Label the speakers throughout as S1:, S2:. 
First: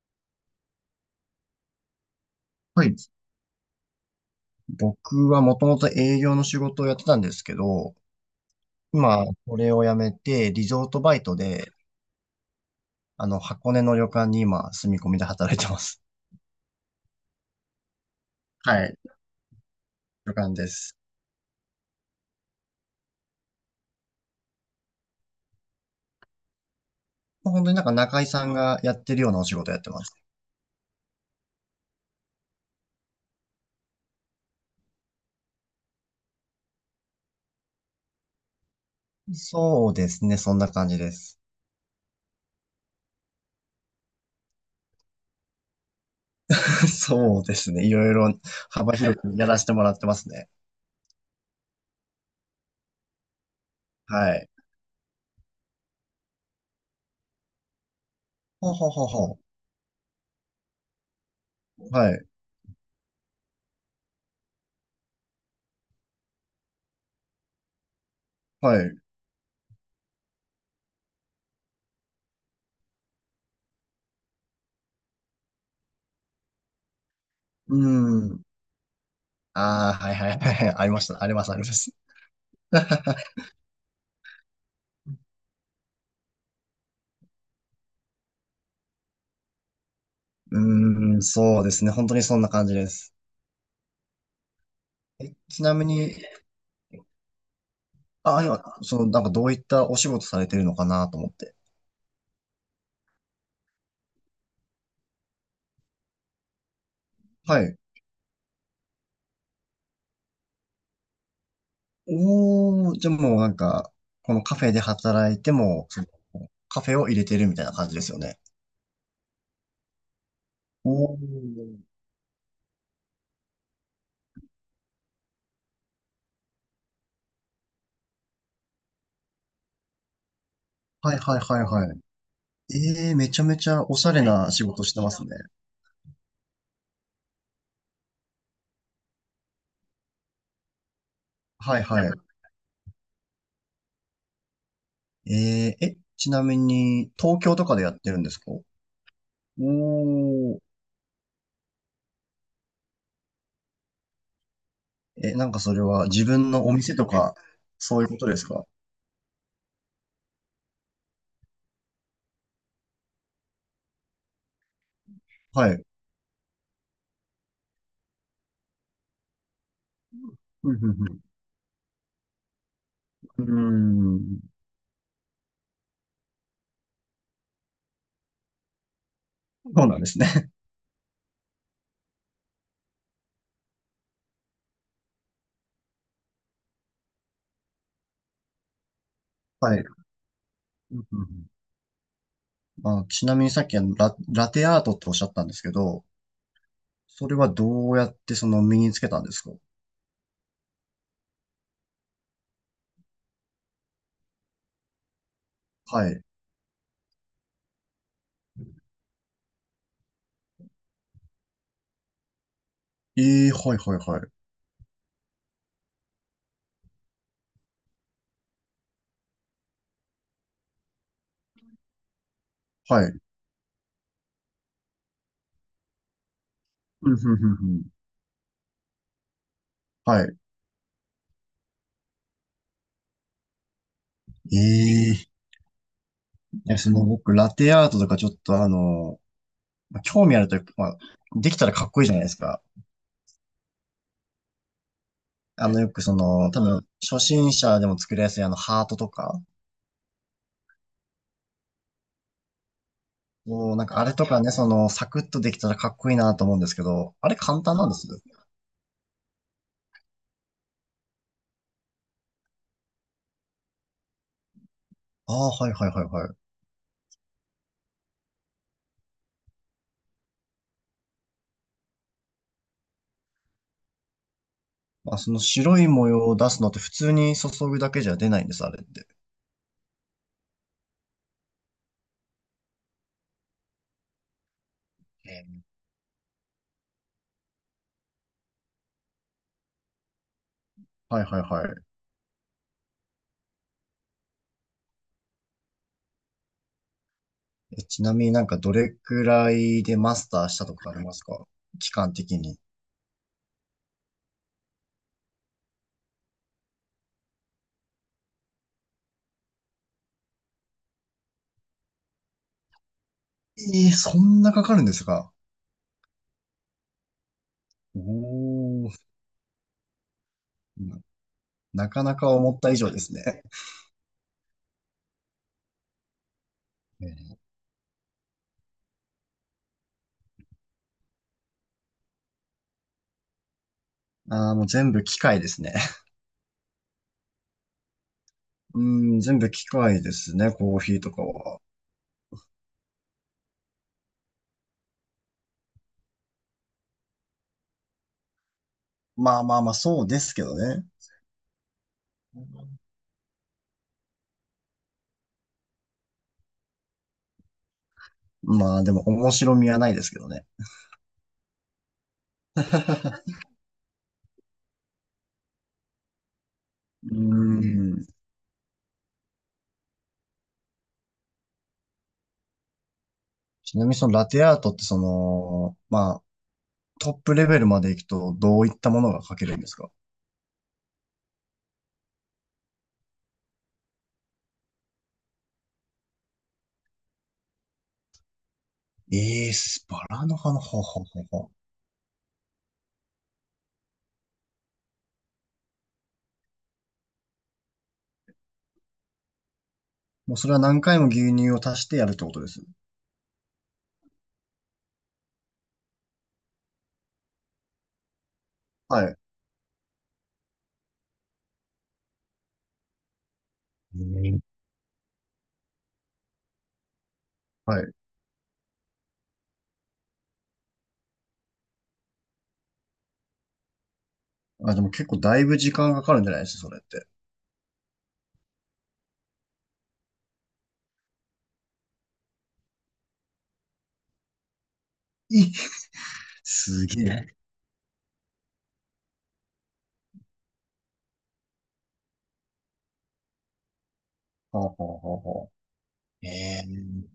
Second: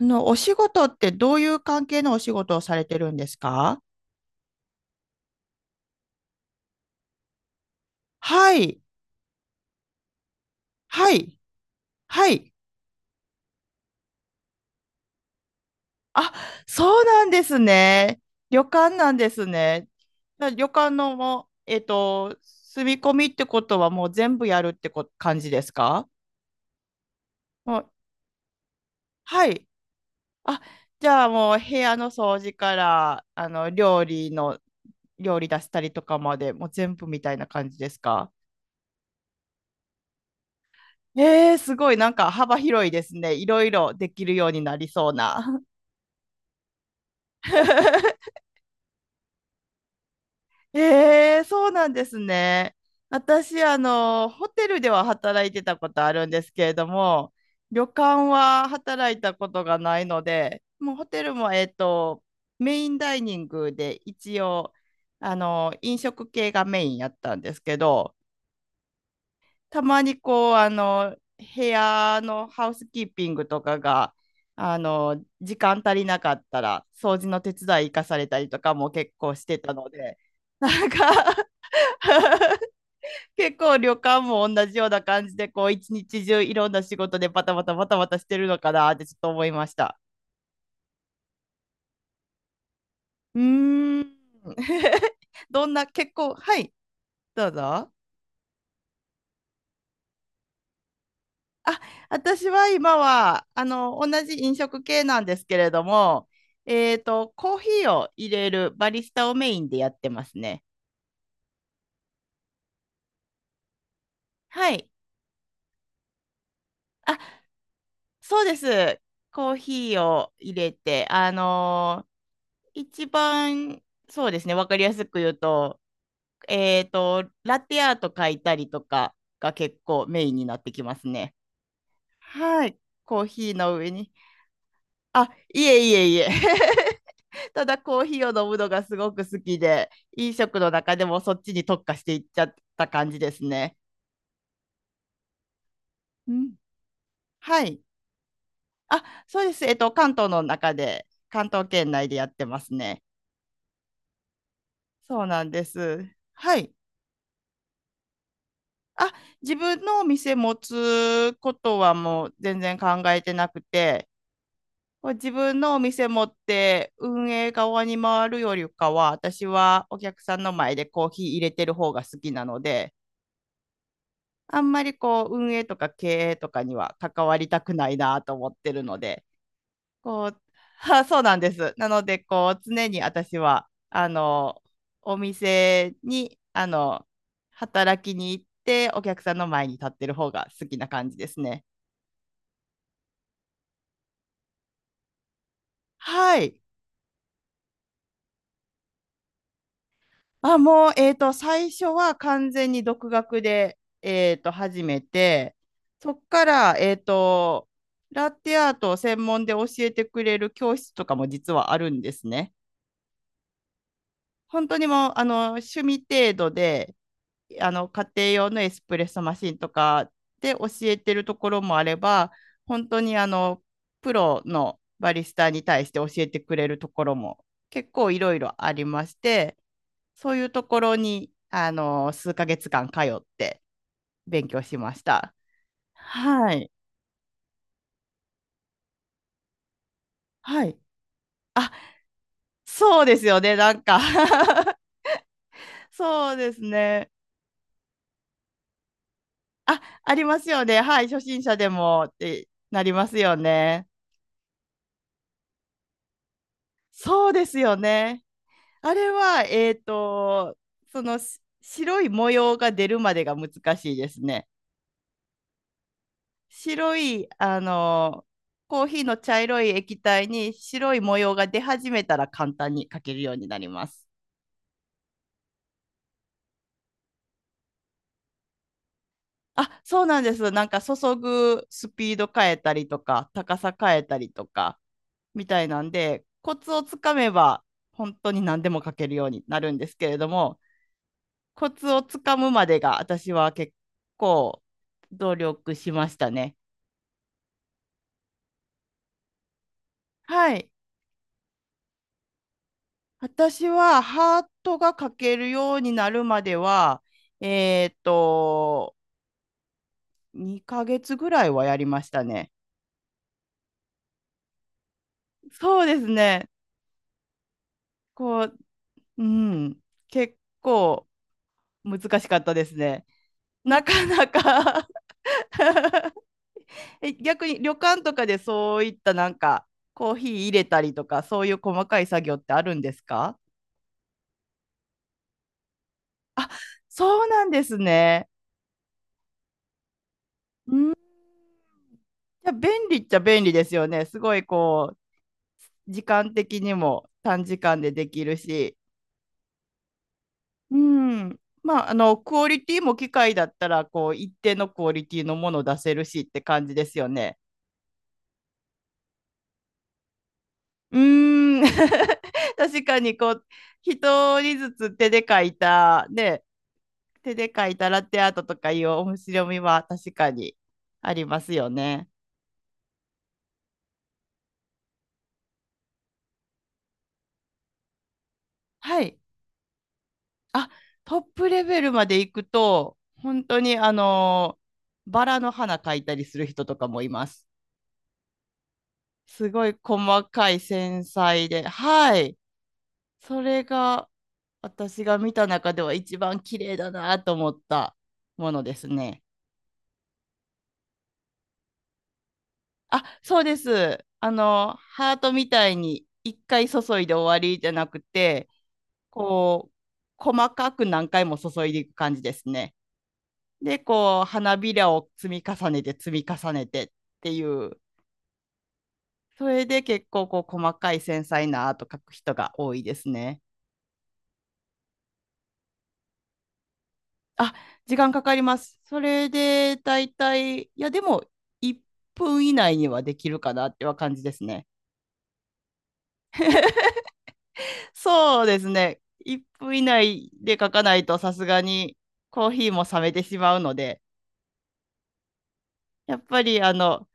S1: お仕事ってどういう関係のお仕事をされ
S2: はい。
S1: てるんですか？
S2: 僕はもともと営業の仕事をやってたんですけど、
S1: はい、
S2: 今、これを辞めて、リゾート
S1: は
S2: バイト
S1: い、
S2: で、
S1: はい。
S2: 箱根の旅館に今、住み込みで働いてます。
S1: あ、そうなんですね。旅
S2: は
S1: 館
S2: い。
S1: なんですね。
S2: 旅
S1: じゃあ
S2: 館
S1: 旅
S2: で
S1: 館
S2: す。
S1: のもう、住み込みってことはもう全部やるって感じですか？
S2: まあ本当に
S1: も
S2: なん
S1: う、
S2: か中井さんがやってるようなお
S1: は
S2: 仕
S1: い。
S2: 事やってます。
S1: あ、じゃあもう部屋の掃除から、料理の、料理出したりとかまで、もう全部みたいな感じですか？
S2: そうですね、そんな感じです。
S1: えー、すごい、なんか幅広いですね。いろいろできるようになりそうな。
S2: そうですね、いろ いろ幅広くやらせてもらってますね。
S1: えー、そうなんですね。私、
S2: は
S1: ホ
S2: い。
S1: テルでは働いてたことあるんですけれども、旅館は
S2: ほうほうほう
S1: 働いた
S2: ほ
S1: ことがないので、もうホテルも、
S2: う。はい、
S1: メインダイニングで一応、飲食系がメインやったんですけど、
S2: はい。う
S1: たまにこう部屋のハウスキーピングとかが時間足りなかったら掃除の手
S2: ー
S1: 伝い行かされた
S2: ん。
S1: りとかも結構してたの
S2: ああ、はい
S1: で、
S2: はいはいはい。
S1: な
S2: あ
S1: ん
S2: り
S1: か
S2: ました。ありま す、あります。
S1: 結構旅館も同じような感じでこう一日中いろんな仕事でバタバタしてるのかなってちょっと思いました。
S2: うーん、そうですね。本当にそんな感じです。
S1: うーん。
S2: え、ち
S1: どん
S2: なみ
S1: な結
S2: に、
S1: 構はい。どうぞ。
S2: あ、今、その、なんかどういったお仕事されてるのかなと思って。
S1: あ、私は今は、同じ飲食系なんですけれども、コー
S2: は
S1: ヒ
S2: い。
S1: ーを入れるバリスタをメインでやってますね。
S2: おー、じゃあもうなんか、このカフ
S1: は
S2: ェで
S1: い。
S2: 働いても、そのカフェを入れて
S1: あ、
S2: るみたいな感じですよね。
S1: そうです。コーヒーを入れ
S2: お
S1: て、
S2: ー、
S1: 一番、そうですね、わかりやすく言うと、ラテアート書いたりとかが結構メインになってきます
S2: はい
S1: ね。
S2: はいはいはい。
S1: はい。コー
S2: めちゃ
S1: ヒー
S2: めち
S1: の
S2: ゃ
S1: 上
S2: おしゃ
S1: に。
S2: れな仕事してます
S1: あ、
S2: ね。
S1: いえいえいえ。ただコーヒーを飲むのがすごく好きで、飲食の中でもそっちに
S2: は
S1: 特
S2: い
S1: 化し
S2: はい。
S1: ていっちゃった感じですね。
S2: え、ち
S1: う
S2: な
S1: ん。
S2: みに、東京
S1: は
S2: とか
S1: い。
S2: でやってるんですか？お
S1: あ、そうです。関東の
S2: ー、
S1: 中で、関東圏内でやってますね。そう
S2: え、
S1: な
S2: な
S1: ん
S2: んか
S1: で
S2: それ
S1: す。
S2: は自分
S1: は
S2: の
S1: い。
S2: お店とか、そういうことですか？
S1: あ、自分のお店持つことはもう全然考えてなくて、こう自分
S2: は
S1: のお
S2: い。
S1: 店持って運営側に回るよりかは、私はお客さんの
S2: う
S1: 前
S2: ん、
S1: で
S2: う
S1: コー
S2: ん、
S1: ヒー入れてる方が好きなので、
S2: うん。うー
S1: あんまりこう運営とか経営とかには関わりたくないなと思ってるので、
S2: ん。そうなんです
S1: こ
S2: ね。
S1: う、はあそうなんです。なので、こう、常に私は、お店に、働きに行って、お客さんの前に
S2: はい。
S1: 立ってる方が好きな
S2: うん、
S1: 感じ
S2: うん、う
S1: です
S2: ん。
S1: ね。
S2: まあ、ちなみにさっきあのラテアートっておっしゃったんですけど、
S1: はい。
S2: それはどうやってその身につけたんですか？
S1: あ、もう、最初は完全に独学で、始めて、
S2: は
S1: そっ
S2: い。
S1: から、ラテアートを専門で教えてくれる教室とかも実はあるんですね。
S2: ええ、はいはいはい。
S1: 本当にもう趣味程度で家庭用のエスプレッソマシンとかで教えてるところもあれば、本当
S2: は
S1: に
S2: い。
S1: プロのバリスタに対して教えてくれるとこ
S2: うん、
S1: ろ
S2: うん、
S1: も
S2: うん、うん。
S1: 結構いろいろありまして、
S2: は
S1: そ
S2: い。
S1: ういうところに数ヶ月間通って勉
S2: え
S1: 強しまし
S2: え、い
S1: た。はい、
S2: や、その僕、ラテアートとかちょっとまあ興味あるとい
S1: は
S2: うか、
S1: い、
S2: まあ、できたらかっこいいじゃないですか。
S1: そうですよね、なんか
S2: よく
S1: そうで
S2: 多
S1: す
S2: 分、
S1: ね。
S2: 初心者でも作りやすいあの、ハートとか、
S1: あ、ありますよね。はい。初心者でもってなりますよ
S2: もうな
S1: ね。
S2: んかあれとかね、サクッとできたらかっこいいなと思うんですけど、あ
S1: そう
S2: れ
S1: です
S2: 簡
S1: よ
S2: 単なんです？
S1: ね。あれは、そのし白い模様が出るまでが難しいですね。
S2: ああ、はいはいはいはい。
S1: 白い、コーヒーの茶色い液体に白い模様が出始めたら簡単にかけるようになります。
S2: まあ、その白い模様を出すのって普通に注ぐだけじゃ出ないんです、あれって。
S1: あ、そうなんです。なんか注ぐスピード変えたりとか、高さ変えたりとか、
S2: え
S1: みた
S2: ー
S1: いなんで、コツをつかめば本当に何でも書けるようになるんですけれども、
S2: はいはいは
S1: コ
S2: い。
S1: ツをつかむまでが私は結構努力しましたね。
S2: え、ちなみになんかどれくらいでマスター
S1: は
S2: した
S1: い。
S2: とかありますか？期間的に。
S1: 私はハートが書けるようになるまでは、えっと、2ヶ月ぐらいはやりましたね。
S2: そんなかかるんですか？
S1: そうですね。
S2: お
S1: こう、
S2: ー、
S1: うん、結
S2: な
S1: 構
S2: な
S1: 難
S2: かな
S1: し
S2: か
S1: かった
S2: 思っ
S1: で
S2: た
S1: す
S2: 以上で
S1: ね。
S2: すね。
S1: なかなか。
S2: え
S1: え、
S2: ー
S1: 逆に旅館とかでそういったなんかコーヒー入れたりとかそういう細かい作業ってあるんですか？
S2: ああ、もう全部機械ですね。
S1: あ、そうなんですね。
S2: うん、全部機械ですね、
S1: う
S2: コー
S1: ん、
S2: ヒー
S1: い
S2: とかは。
S1: や便利っちゃ便利ですよね。すごいこう時間的にも短時間でできるし。
S2: まあまあまあ、そうですけど
S1: う
S2: ね。
S1: ん、まあ、あのクオリティも機械だったらこう一定のクオリティのものを出せるしって感じですよね。
S2: まあでも面白みはないですけどね。
S1: うーん。 確かに こう一人ずつ手で書いたね、
S2: う
S1: 手で描いた
S2: ー
S1: ラ
S2: ん。
S1: テアートとかいう面白みは確かにありますよね。
S2: ちなみにそのラテアートってまあトップレベルまで行くとどういった
S1: は
S2: もの
S1: い。
S2: が描けるんですか？
S1: あ、トップレベルまで行くと、本当にバラの花描いたりする人とかもいます。
S2: え
S1: す
S2: え、
S1: ごい
S2: スバ
S1: 細
S2: ラの
S1: かい
S2: 花、ほうほ
S1: 繊
S2: うほうほ
S1: 細
S2: う。
S1: で、はい。それが私が見た中では一番綺麗だなと思ったものですね。
S2: もうそれは何回も牛乳を足してやるってことです？
S1: あ、そうです。ハートみたいに一回注いで終わりじゃなくて、
S2: はい。
S1: こう、細かく何回も注いでいく感じですね。で、
S2: う
S1: こう、
S2: ん、
S1: 花びらを積み重ねて積み重ねてっていう、
S2: はい。
S1: それで結構こう、細かい繊細なアート描く人が多いですね。
S2: あ、でも結構だいぶ時間かかるんじゃないですか、それって。
S1: あ、時間かかります。それで、だいたい、いや、でも、1分以内にはできるかなっては感じですね。
S2: いすげえ。
S1: そうですね。1分以内で書かないとさすがにコーヒーも冷めてしまうので、
S2: ほうほうほうほ
S1: やっ
S2: う。え
S1: ぱり
S2: えー、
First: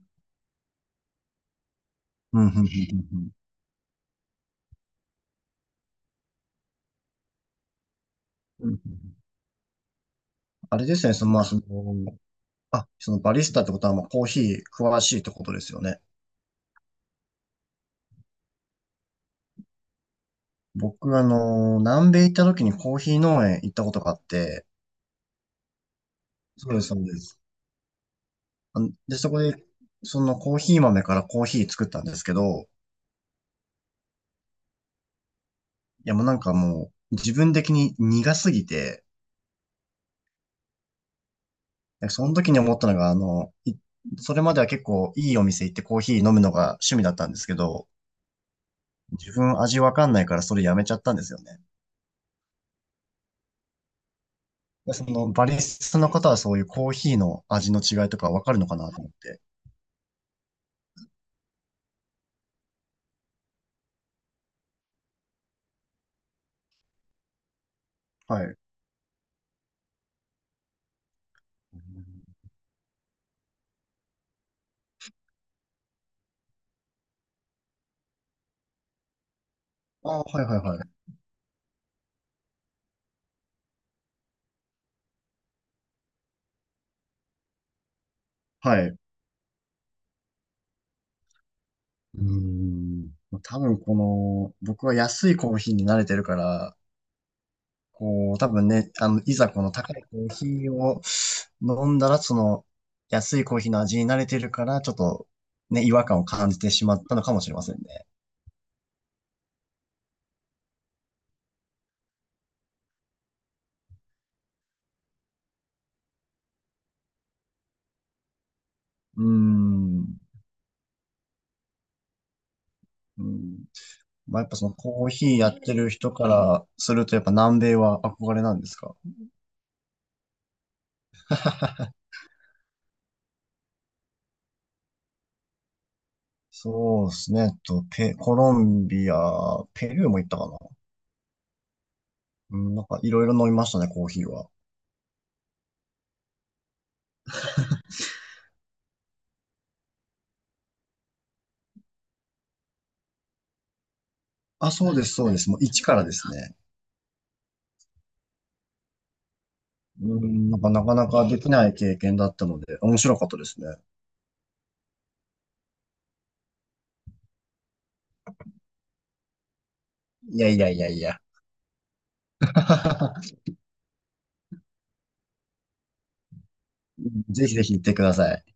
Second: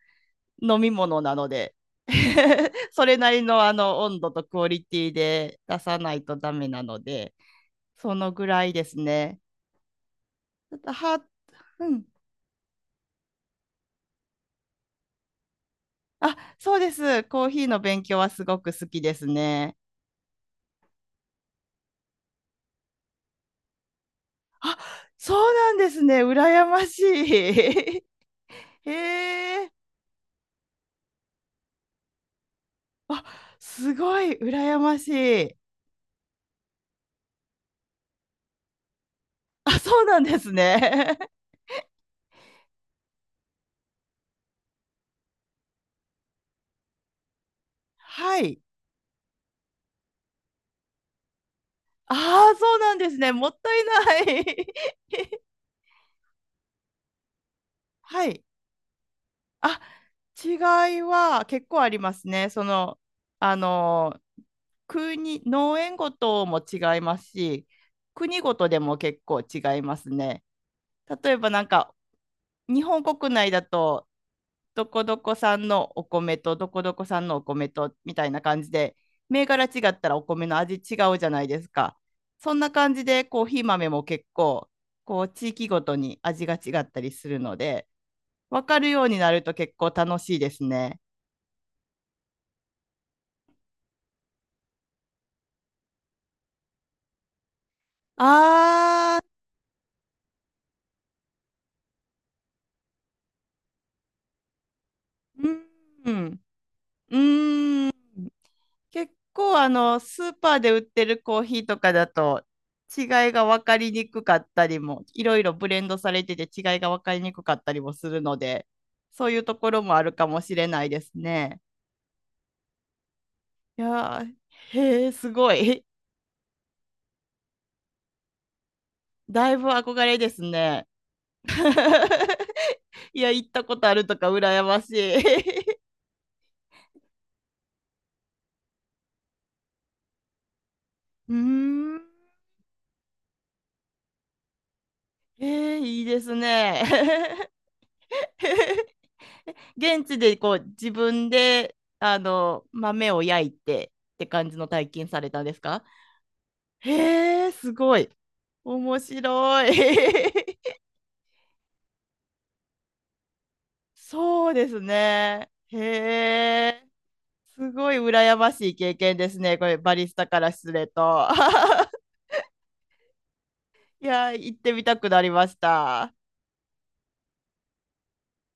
S1: 飲み物なので
S2: うん、うん、うん、う
S1: それな
S2: ん。
S1: りの温度とクオリティで出さないとダメなので、そのぐら
S2: うん
S1: い
S2: うん。
S1: ですね。ちょ
S2: あ
S1: っ
S2: れ
S1: と
S2: ですね、
S1: は、
S2: まあ、
S1: うん。
S2: あ、そのバリスタってことはもうコーヒー詳しいってことですよね。
S1: あ、そうです。コーヒーの勉強はすごく好きですね。
S2: 僕、南米行った時にコーヒー農園行ったことがあって、
S1: あ、そうなんですね。羨
S2: そうで
S1: ま
S2: す、
S1: し
S2: そ
S1: い。
S2: うです。あの
S1: へ
S2: で、そこで、
S1: え。
S2: そのコーヒー豆からコーヒー作ったんですけど、
S1: あ、すごい羨ましい。
S2: いやもうなんかもう、自分的に苦すぎて、
S1: あ、そうなんですね。
S2: その時に思ったのが、それまでは結構いいお店行ってコーヒー飲むのが趣味だったんですけど、
S1: はい。
S2: 自分味わかんないからそれやめちゃったんですよね。
S1: ああ、そうなんですね。もったいない。
S2: でその バリスタの方はそういうコーヒーの味の違いと
S1: は
S2: かわ
S1: い。
S2: かるのかなと思って。
S1: あ、違いは結構ありますね。その、あの、国、農園ごとも違いますし、国
S2: は
S1: ご
S2: い。
S1: とでも結構違いますね。例えばなんか、日本国内だと、どこどこ産のお米とどこどこ産のお米とみたいな感じで、銘柄違った
S2: あ
S1: らお
S2: あ、はい
S1: 米
S2: は
S1: の
S2: い
S1: 味
S2: は
S1: 違
S2: い。
S1: うじゃないですか。そんな感じでコーヒー豆も結構、こう、地域ごとに味が違ったりするので、分か
S2: はい。
S1: る
S2: う
S1: ようになると結構楽しいですね。
S2: ーん。多分この、僕は安いコーヒーに慣れてるから、こう、多分ね、
S1: あー、
S2: いざこの高いコーヒーを飲んだら、その、安いコーヒーの味に慣れてるから、ちょっと、ね、違和
S1: う
S2: 感を
S1: ん。
S2: 感じてしまった
S1: う
S2: のかもしれません
S1: ん。
S2: ね。
S1: 結構あの、スーパーで売ってるコーヒーとかだと違いが分かりにくかったりも、いろいろブレンドされてて違いが分かりにくかったりもするので、
S2: うー
S1: そういうところもある
S2: ん。
S1: かもしれないですね。
S2: うん。
S1: いやー、
S2: まあ、やっぱその
S1: へ
S2: コー
S1: え、
S2: ヒ
S1: す
S2: ーや
S1: ご
S2: って
S1: い。
S2: る人からすると、やっぱ南米は憧れなんですか？
S1: だいぶ憧れですね。いや、行ったことあるとか羨ましい。
S2: そうですね。コロンビア、ペルーも行ったかな。
S1: うーん。
S2: うん、なんかいろいろ飲みましたね、コーヒーは。
S1: えー、いいですね。現地でこう自分で豆を焼いてって感じの
S2: あ、
S1: 体
S2: そうで
S1: 験
S2: す、
S1: さ
S2: そ
S1: れ
S2: うで
S1: たん
S2: す。
S1: で
S2: もう
S1: す
S2: 一
S1: か？
S2: からですね。
S1: へえ、すごい。面白い。
S2: うん、なんかなかなかできない経験だったので、面白かったですね。
S1: そうですね。へえ、すごい羨ましい経験ですね。これ、バリスタ
S2: い
S1: か
S2: や
S1: ら
S2: いや
S1: す
S2: いや
S1: る
S2: いや。
S1: と。いやー、行ってみたくなりました。
S2: ぜひぜひ行ってください。